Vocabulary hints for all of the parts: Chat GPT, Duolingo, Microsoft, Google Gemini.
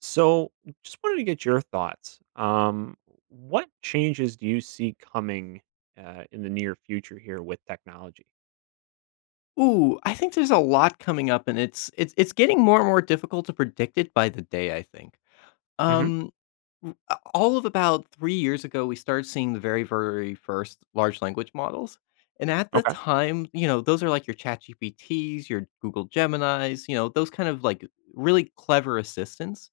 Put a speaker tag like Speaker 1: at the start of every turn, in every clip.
Speaker 1: So, just wanted to get your thoughts. What changes do you see coming in the near future here with technology?
Speaker 2: Ooh, I think there's a lot coming up, and it's getting more and more difficult to predict it by the day, I think.
Speaker 1: hmm
Speaker 2: Um all of about 3 years ago, we started seeing the very first large language models. And at the
Speaker 1: Okay.
Speaker 2: time, you know, those are like your chat GPTs, your Google Geminis, you know, those kind of like really clever assistants.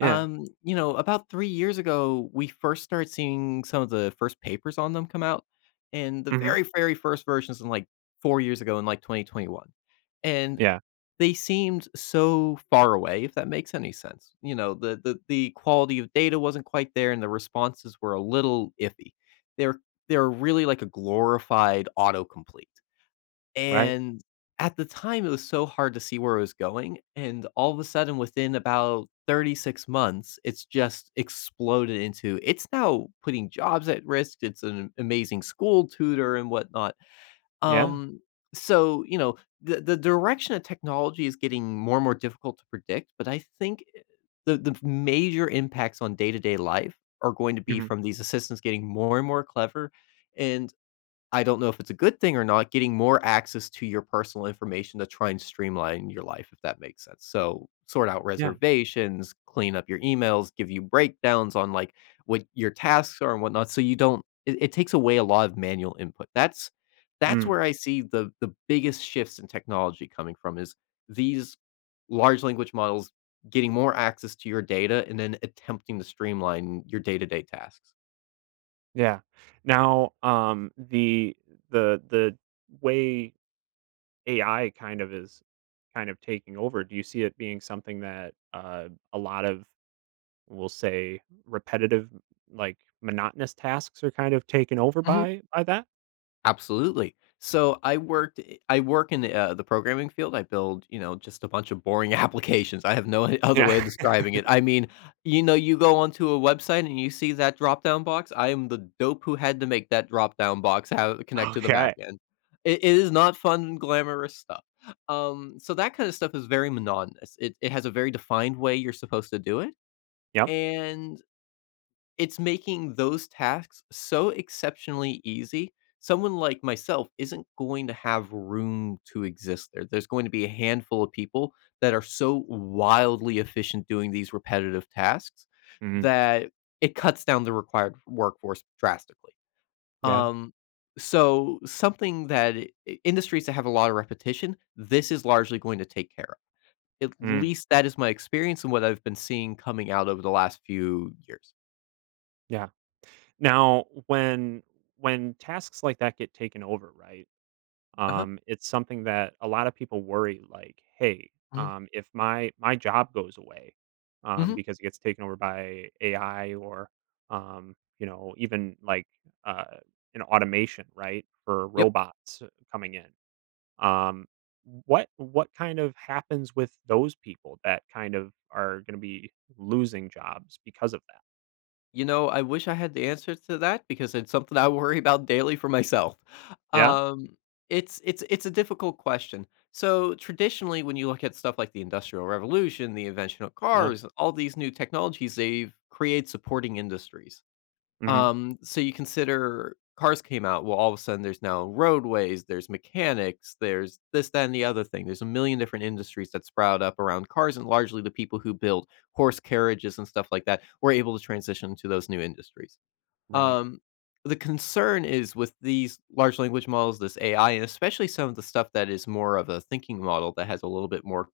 Speaker 1: Yeah.
Speaker 2: You know, about 3 years ago, we first started seeing some of the first papers on them come out, and the
Speaker 1: hmm
Speaker 2: very, very first versions in, like, 4 years ago in, like, 2021, and
Speaker 1: Yeah.
Speaker 2: they seemed so far away, if that makes any sense. You know, the the quality of data wasn't quite there, and the responses were a little iffy. They're they're really like a glorified autocomplete.
Speaker 1: Right.
Speaker 2: And at the time, it was so hard to see where it was going, and all of a sudden, within about 36 months, it's just exploded into it's now putting jobs at risk, it's an amazing school tutor and whatnot.
Speaker 1: Yeah.
Speaker 2: Um, so the direction of technology is getting more and more difficult to predict, but I think the major impacts on day-to-day life are going to be
Speaker 1: hmm
Speaker 2: from these assistants getting more and more clever, and I don't know if it's a good thing or not, getting more access to your personal information to try and streamline your life, if that makes sense. So, sort out
Speaker 1: Yeah.
Speaker 2: reservations, clean up your emails, give you breakdowns on like what your tasks are and whatnot. So you don't it, it takes away a lot of manual input. That's
Speaker 1: Mm.
Speaker 2: where I see the biggest shifts in technology coming from is these large language models getting more access to your data and then attempting to streamline your day-to-day tasks.
Speaker 1: Yeah. Now, the the way AI kind of is kind of taking over. Do you see it being something that a lot of we'll say repetitive, like monotonous tasks are kind of taken over
Speaker 2: Mhm.
Speaker 1: by that?
Speaker 2: Absolutely. So I worked I work in the programming field. I build, you know, just a bunch of boring applications. I have no other
Speaker 1: Yeah.
Speaker 2: way of describing it. I mean, you know, you go onto a website and you see that drop-down box. I am the dope who had to make that drop-down box have connect to the back
Speaker 1: Okay.
Speaker 2: end. It is not fun, glamorous stuff. So that kind of stuff is very monotonous. It has a very defined way you're supposed to do it.
Speaker 1: Yep.
Speaker 2: And it's making those tasks so exceptionally easy, someone like myself isn't going to have room to exist there. There's going to be a handful of people that are so wildly efficient doing these repetitive tasks,
Speaker 1: Mhm.
Speaker 2: that it cuts down the required workforce drastically.
Speaker 1: Yeah.
Speaker 2: Um, so something that industries that have a lot of repetition, this is largely going to take care of. At
Speaker 1: Mm.
Speaker 2: least that is my experience and what I've been seeing coming out over the last few years.
Speaker 1: Yeah. Now, when tasks like that get taken over, right?
Speaker 2: Uh-huh.
Speaker 1: It's something that a lot of people worry, like, "Hey, if my job goes away,
Speaker 2: Mhm.
Speaker 1: because it gets taken over by AI or, you know, even like uh, an automation, right, for
Speaker 2: Yep.
Speaker 1: robots coming in." Um, what kind of happens with those people that kind of are going to be losing jobs because of that?
Speaker 2: You know, I wish I had the answer to that, because it's something I worry about daily for myself.
Speaker 1: Yeah,
Speaker 2: Um, it's a difficult question. So traditionally, when you look at stuff like the Industrial Revolution, the invention of
Speaker 1: yeah,
Speaker 2: cars, all these new technologies, they've created supporting industries.
Speaker 1: hmm
Speaker 2: So you consider cars came out, well, all of a sudden there's now roadways, there's mechanics, there's this, that, and the other thing. There's a million different industries that sprout up around cars, and largely the people who build horse carriages and stuff like that were able to transition to those new industries.
Speaker 1: right,
Speaker 2: Um, the concern is with these large language models, this AI, and especially some of the stuff that is more of a thinking model that has a little bit more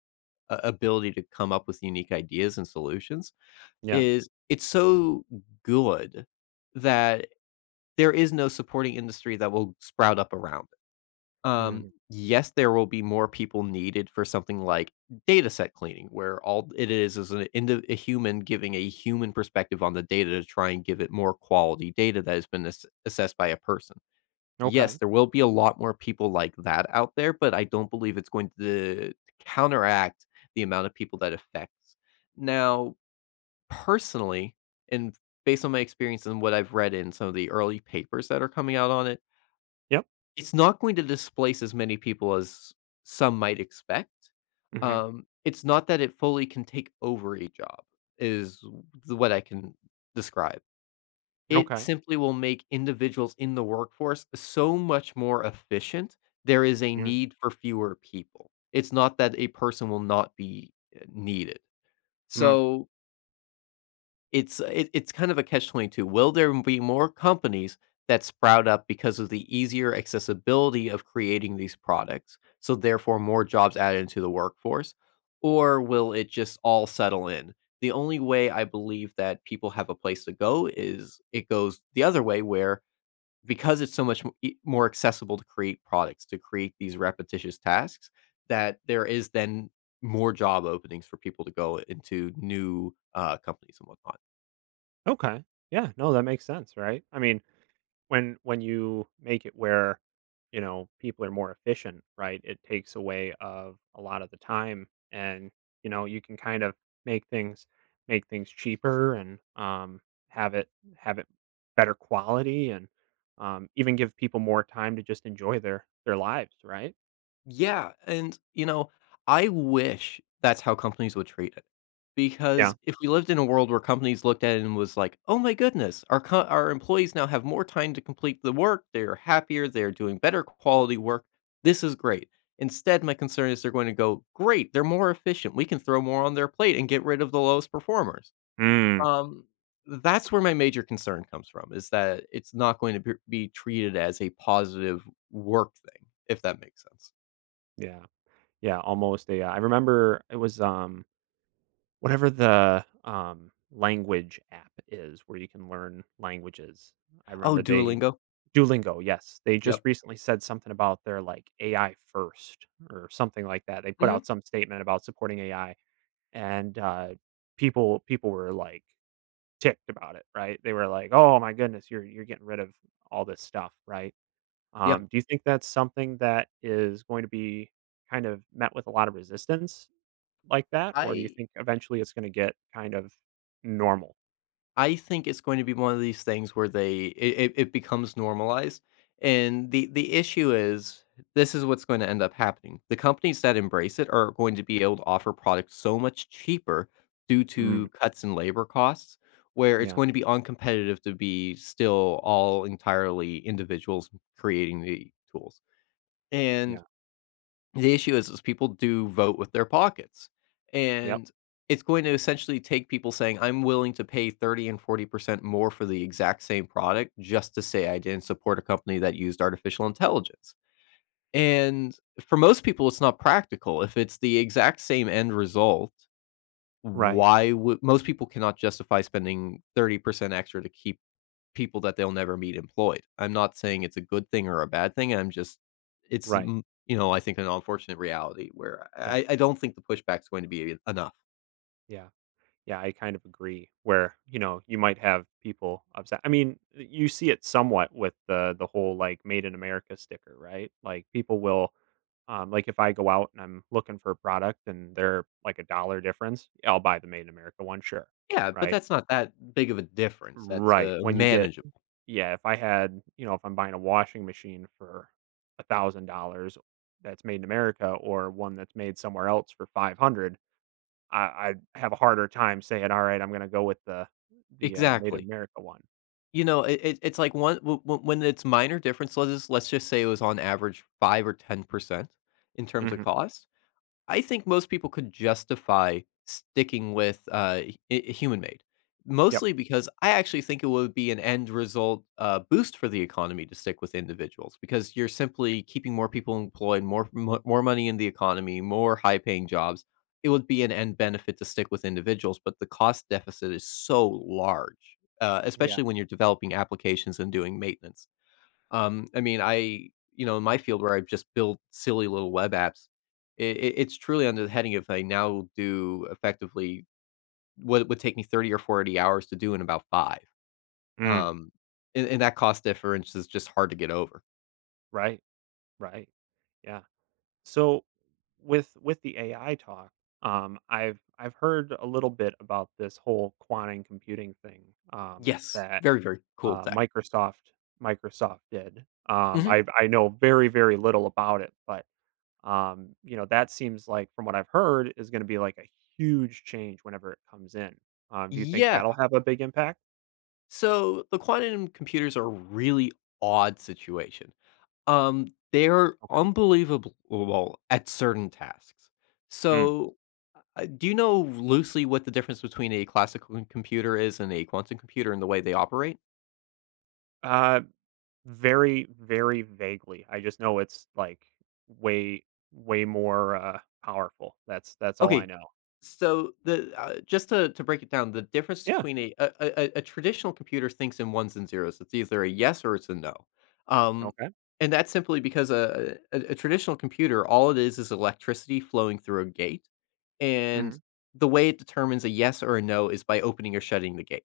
Speaker 2: ability to come up with unique ideas and solutions
Speaker 1: yeah,
Speaker 2: is it's so good that there is no supporting industry that will sprout up around it.
Speaker 1: hmm
Speaker 2: Yes, there will be more people needed for something like data set cleaning, where all it is an a human giving a human perspective on the data to try and give it more quality data that has been assessed by a person.
Speaker 1: okay,
Speaker 2: Yes, there will be a lot more people like that out there, but I don't believe it's going to counteract the amount of people that affects. Now, personally, and based on my experience and what I've read in some of the early papers that are coming out on it,
Speaker 1: yep,
Speaker 2: it's not going to displace as many people as some might expect.
Speaker 1: hmm
Speaker 2: It's not that it fully can take over a job, is what I can describe. It
Speaker 1: okay,
Speaker 2: simply will make individuals in the workforce so much more efficient. There is a
Speaker 1: mm,
Speaker 2: need for fewer people. It's not that a person will not be needed.
Speaker 1: mm,
Speaker 2: So it's it's kind of a catch-22. Will there be more companies that sprout up because of the easier accessibility of creating these products, so therefore more jobs added into the workforce? Or will it just all settle in? The only way I believe that people have a place to go is it goes the other way where, because it's so much m e more accessible to create products, to create these repetitious tasks, that there is then more job openings for people to go into new, companies and whatnot.
Speaker 1: okay, yeah. No, that makes sense, right? I mean, when you make it where, you know, people are more efficient, right? It takes away of a lot of the time, and, you know, you can kind of make things make things cheaper, and, have it have it better quality, and, even give people more time to just enjoy their lives, right?
Speaker 2: Yeah, and, you know, I wish that's how companies would treat it, because
Speaker 1: Yeah.
Speaker 2: if we lived in a world where companies looked at it and was like, "Oh my goodness, our co our employees now have more time to complete the work, they're happier, they're doing better quality work, this is great." Instead, my concern is they're going to go, "Great, they're more efficient, we can throw more on their plate and get rid of the lowest performers."
Speaker 1: Mm,
Speaker 2: Um, that's where my major concern comes from, is that it's not going to b be treated as a positive work thing, if that makes sense.
Speaker 1: yeah, yeah. Almost a, I remember it was, whatever the language app is where you can learn languages. I
Speaker 2: Oh,
Speaker 1: remember they
Speaker 2: Duolingo.
Speaker 1: Duolingo, yes. They just
Speaker 2: Yep.
Speaker 1: recently said something about their, like, AI first or something like that. They put
Speaker 2: Mhm.
Speaker 1: out some statement about supporting AI, and, people were, like, ticked about it, right? They were like, "Oh my goodness, you're getting rid of all this stuff," right?
Speaker 2: Yeah.
Speaker 1: Do you think that's something that is going to be kind of met with a lot of resistance like that, or do you
Speaker 2: I
Speaker 1: think eventually it's gonna get kind of normal?
Speaker 2: I think it's going to be one of these things where they it becomes normalized, and the issue is this is what's going to end up happening. The companies that embrace it are going to be able to offer products so much cheaper due
Speaker 1: Mm,
Speaker 2: to cuts in labor costs, where it's
Speaker 1: yeah,
Speaker 2: going to be uncompetitive to be still all entirely individuals creating the tools. And
Speaker 1: yeah,
Speaker 2: the issue is people do vote with their pockets,
Speaker 1: yep,
Speaker 2: and it's going to essentially take people saying I'm willing to pay 30 and 40% more for the exact same product just to say I didn't support a company that used artificial intelligence. And for most people it's not practical. If it's the exact same end result,
Speaker 1: right,
Speaker 2: why would most people, cannot justify spending 30% extra to keep people that they'll never meet employed. I'm not saying it's a good thing or a bad thing. I'm just it's
Speaker 1: right,
Speaker 2: you know, I think an unfortunate reality where
Speaker 1: yeah,
Speaker 2: I don't think the pushback's going to be enough.
Speaker 1: yeah. Yeah, I kind of agree where, you know, you might have people upset. I mean, you see it somewhat with the whole like made in America sticker, right? Like people will, like, if I go out and I'm looking for a product and they're like a dollar difference, I'll buy the made in America one, sure.
Speaker 2: Yeah, but
Speaker 1: Right?
Speaker 2: that's not that big of a difference. That's
Speaker 1: Right. When you get,
Speaker 2: manageable.
Speaker 1: yeah, if I had, you know, if I'm buying a washing machine for $1,000 that's made in America or one that's made somewhere else for 500, I have a harder time saying, "Alright, I'm gonna go with the Made in
Speaker 2: Exactly.
Speaker 1: America one."
Speaker 2: You know, it's like one when it's minor difference. Let's just say it was on average 5 or 10% in terms of
Speaker 1: Mhm.
Speaker 2: cost. I think most people could justify sticking with, human made,
Speaker 1: Yep.
Speaker 2: mostly because I actually think it would be an end result, boost for the economy to stick with individuals because you're simply keeping more people employed, more mo more money in the economy, more high-paying jobs. It would be an end benefit to stick with individuals, but the cost deficit is so large,
Speaker 1: Yeah.
Speaker 2: especially when you're developing applications and doing maintenance. I mean, I you know, in my field where I just build silly little web apps, it's truly under the heading of I now do effectively what would take me 30 or 40 hours to do in about five.
Speaker 1: Mm.
Speaker 2: Um, and that cost difference is just hard to get over.
Speaker 1: Right. Right. Yeah. So, with the AI talk, I've heard a little bit about this whole quantum computing thing,
Speaker 2: Yes,
Speaker 1: that,
Speaker 2: very, very cool
Speaker 1: uh,
Speaker 2: tech.
Speaker 1: Microsoft Microsoft did.
Speaker 2: Mhm.
Speaker 1: I know very, very little about it, but, you know, that seems like, from what I've heard, is going to be like a huge change whenever it comes in. Do you think
Speaker 2: Yeah.
Speaker 1: that'll have a big impact?
Speaker 2: So the quantum computers are a really odd situation. They're
Speaker 1: Okay.
Speaker 2: unbelievable at certain tasks.
Speaker 1: Mm.
Speaker 2: So do you know loosely what the difference between a classical c computer is and a quantum computer and the way they operate?
Speaker 1: Uh, very, very vaguely. I just know it's like way, way more powerful. That's all I
Speaker 2: Okay,
Speaker 1: know.
Speaker 2: so the just to break it down, the difference
Speaker 1: Yeah.
Speaker 2: between a traditional computer thinks in ones and zeros. It's either a yes or it's a no. Um,
Speaker 1: Okay.
Speaker 2: and that's simply because a traditional computer, all it is electricity flowing through a gate,
Speaker 1: hmm
Speaker 2: and the way it determines a yes or a no is by opening or shutting the gate,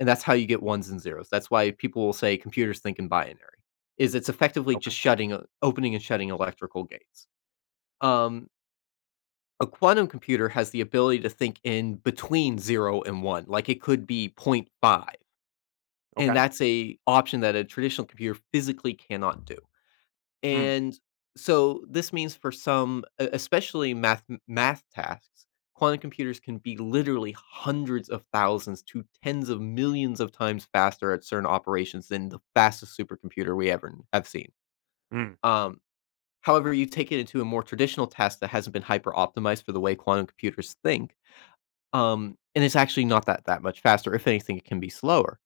Speaker 2: and that's how you get ones and zeros. That's why people will say computers think in binary. Is it's effectively
Speaker 1: Okay.
Speaker 2: just shutting, opening and shutting electrical gates. Um, a quantum computer has the ability to think in between zero and one, like it could be 0 point 0.5, and
Speaker 1: Okay.
Speaker 2: that's a option that a traditional computer physically cannot do.
Speaker 1: Mm.
Speaker 2: And so this means for some, especially math tasks, quantum computers can be literally hundreds of thousands to tens of millions of times faster at certain operations than the fastest supercomputer we have seen.
Speaker 1: Mm.
Speaker 2: Um, however, you take it into a more traditional task that hasn't been hyper optimized for the way quantum computers think, and it's actually not that much faster. If anything, it can be slower.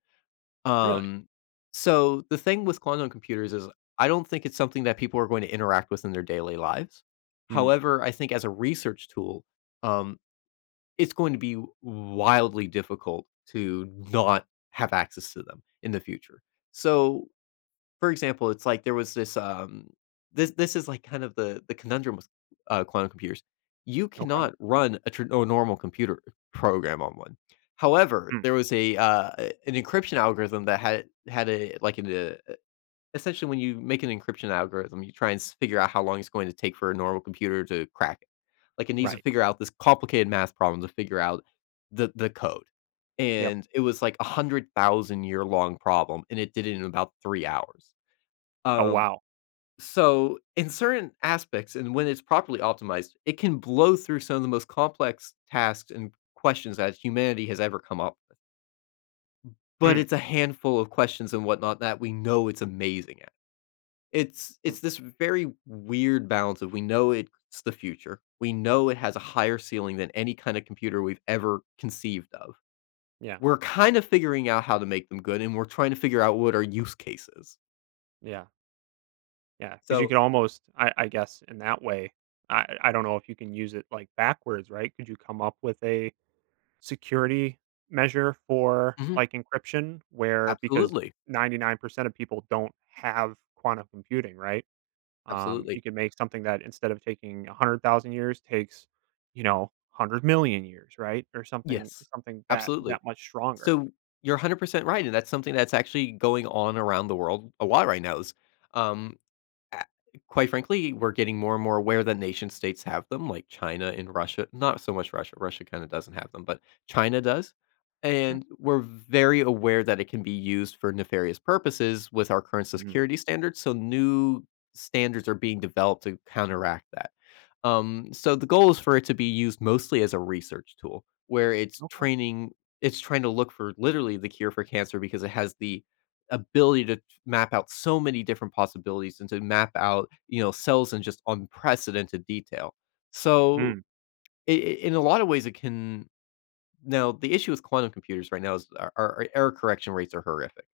Speaker 1: Really.
Speaker 2: Um, so the thing with quantum computers is I don't think it's something that people are going to interact with in their daily lives.
Speaker 1: Mm.
Speaker 2: However, I think as a research tool, um, it's going to be wildly difficult to not have access to them in the future. So for example, it's like there was this is like kind of the conundrum with quantum computers. You
Speaker 1: Okay.
Speaker 2: cannot run a, a normal computer program on one. However,
Speaker 1: Mm.
Speaker 2: there was an encryption algorithm that had a essentially when you make an encryption algorithm, you try and figure out how long it's going to take for a normal computer to crack it. Like it needs to
Speaker 1: Right.
Speaker 2: figure out this complicated math problem to figure out the code,
Speaker 1: Yep.
Speaker 2: and it was like a 100,000 year long problem, and it did it in about 3 hours.
Speaker 1: Oh
Speaker 2: um,
Speaker 1: wow.
Speaker 2: so in certain aspects and when it's properly optimized, it can blow through some of the most complex tasks and questions that humanity has ever come up with. But
Speaker 1: Mm.
Speaker 2: it's a handful of questions and whatnot that we know it's amazing at. It's
Speaker 1: Mm.
Speaker 2: it's this very weird balance of we know it's the future. We know it has a higher ceiling than any kind of computer we've ever conceived of.
Speaker 1: Yeah.
Speaker 2: We're kind of figuring out how to make them good and we're trying to figure out what our use cases.
Speaker 1: Yeah. Yeah, because you
Speaker 2: So.
Speaker 1: could almost, I guess, in that way, I don't know if you can use it, like, backwards, right? Could you come up with a security measure for,
Speaker 2: Mhm.
Speaker 1: like, encryption where, because
Speaker 2: Absolutely.
Speaker 1: 99% of people don't have quantum computing, right? You
Speaker 2: Absolutely.
Speaker 1: could make something that instead of taking 100,000 years takes, you know, 100,000,000 years, right? Or
Speaker 2: Yes,
Speaker 1: something that, that
Speaker 2: absolutely.
Speaker 1: much stronger.
Speaker 2: So you're 100% right, and that's something that's actually going on around the world a lot right now is, um, a quite frankly, we're getting more and more aware that nation states have them, like China and Russia, not so much Russia, Russia kinda doesn't have them, but China does,
Speaker 1: Sure.
Speaker 2: and we're very aware that it can be used for nefarious purposes with our current
Speaker 1: Mhm.
Speaker 2: security standards, so new standards are being developed to counteract that. So the goal is for it to be used mostly as a research tool, where it's
Speaker 1: Okay.
Speaker 2: training, it's trying to look for literally the cure for cancer because it has the ability to map out so many different possibilities and to map out, you know, cells in just unprecedented detail. So
Speaker 1: Mm,
Speaker 2: I in a lot of ways it can, now the issue with quantum computers right now is our error correction rates are horrific.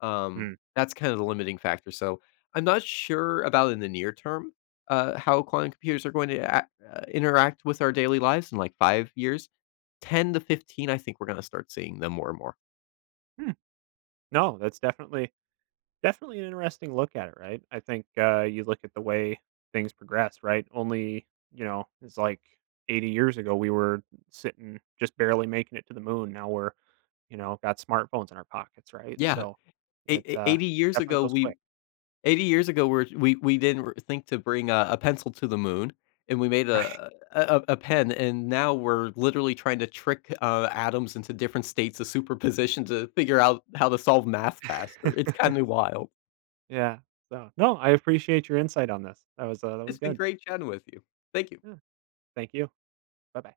Speaker 1: mm.
Speaker 2: That's kind of the limiting factor, so I'm not sure about in the near term, how quantum computers are going to act, interact with our daily lives in, like, 5 years. 10 to 15, I think we're gonna start seeing them more and more.
Speaker 1: Hmm. No, that's definitely Definitely an interesting look at it, right? I think, you look at the way things progress, right? Only, you know, it's like 80 years ago, we were sitting just barely making it to the moon. Now we're, you know, got smartphones in our pockets, right?
Speaker 2: Yeah,
Speaker 1: So
Speaker 2: ei
Speaker 1: it,
Speaker 2: ei 80 years
Speaker 1: definitely
Speaker 2: ago,
Speaker 1: goes
Speaker 2: we
Speaker 1: quick.
Speaker 2: 80 years ago, we didn't r think to bring a pencil to the moon, and we made
Speaker 1: Right?
Speaker 2: a pen, and now we're literally trying to trick, atoms into different states of superposition to figure out how to solve math faster. It's kinda wild.
Speaker 1: Yeah. So, no, I appreciate your insight on this. That was
Speaker 2: It's been
Speaker 1: good.
Speaker 2: great chatting with you. Thank you.
Speaker 1: Yeah. Thank you. Bye bye.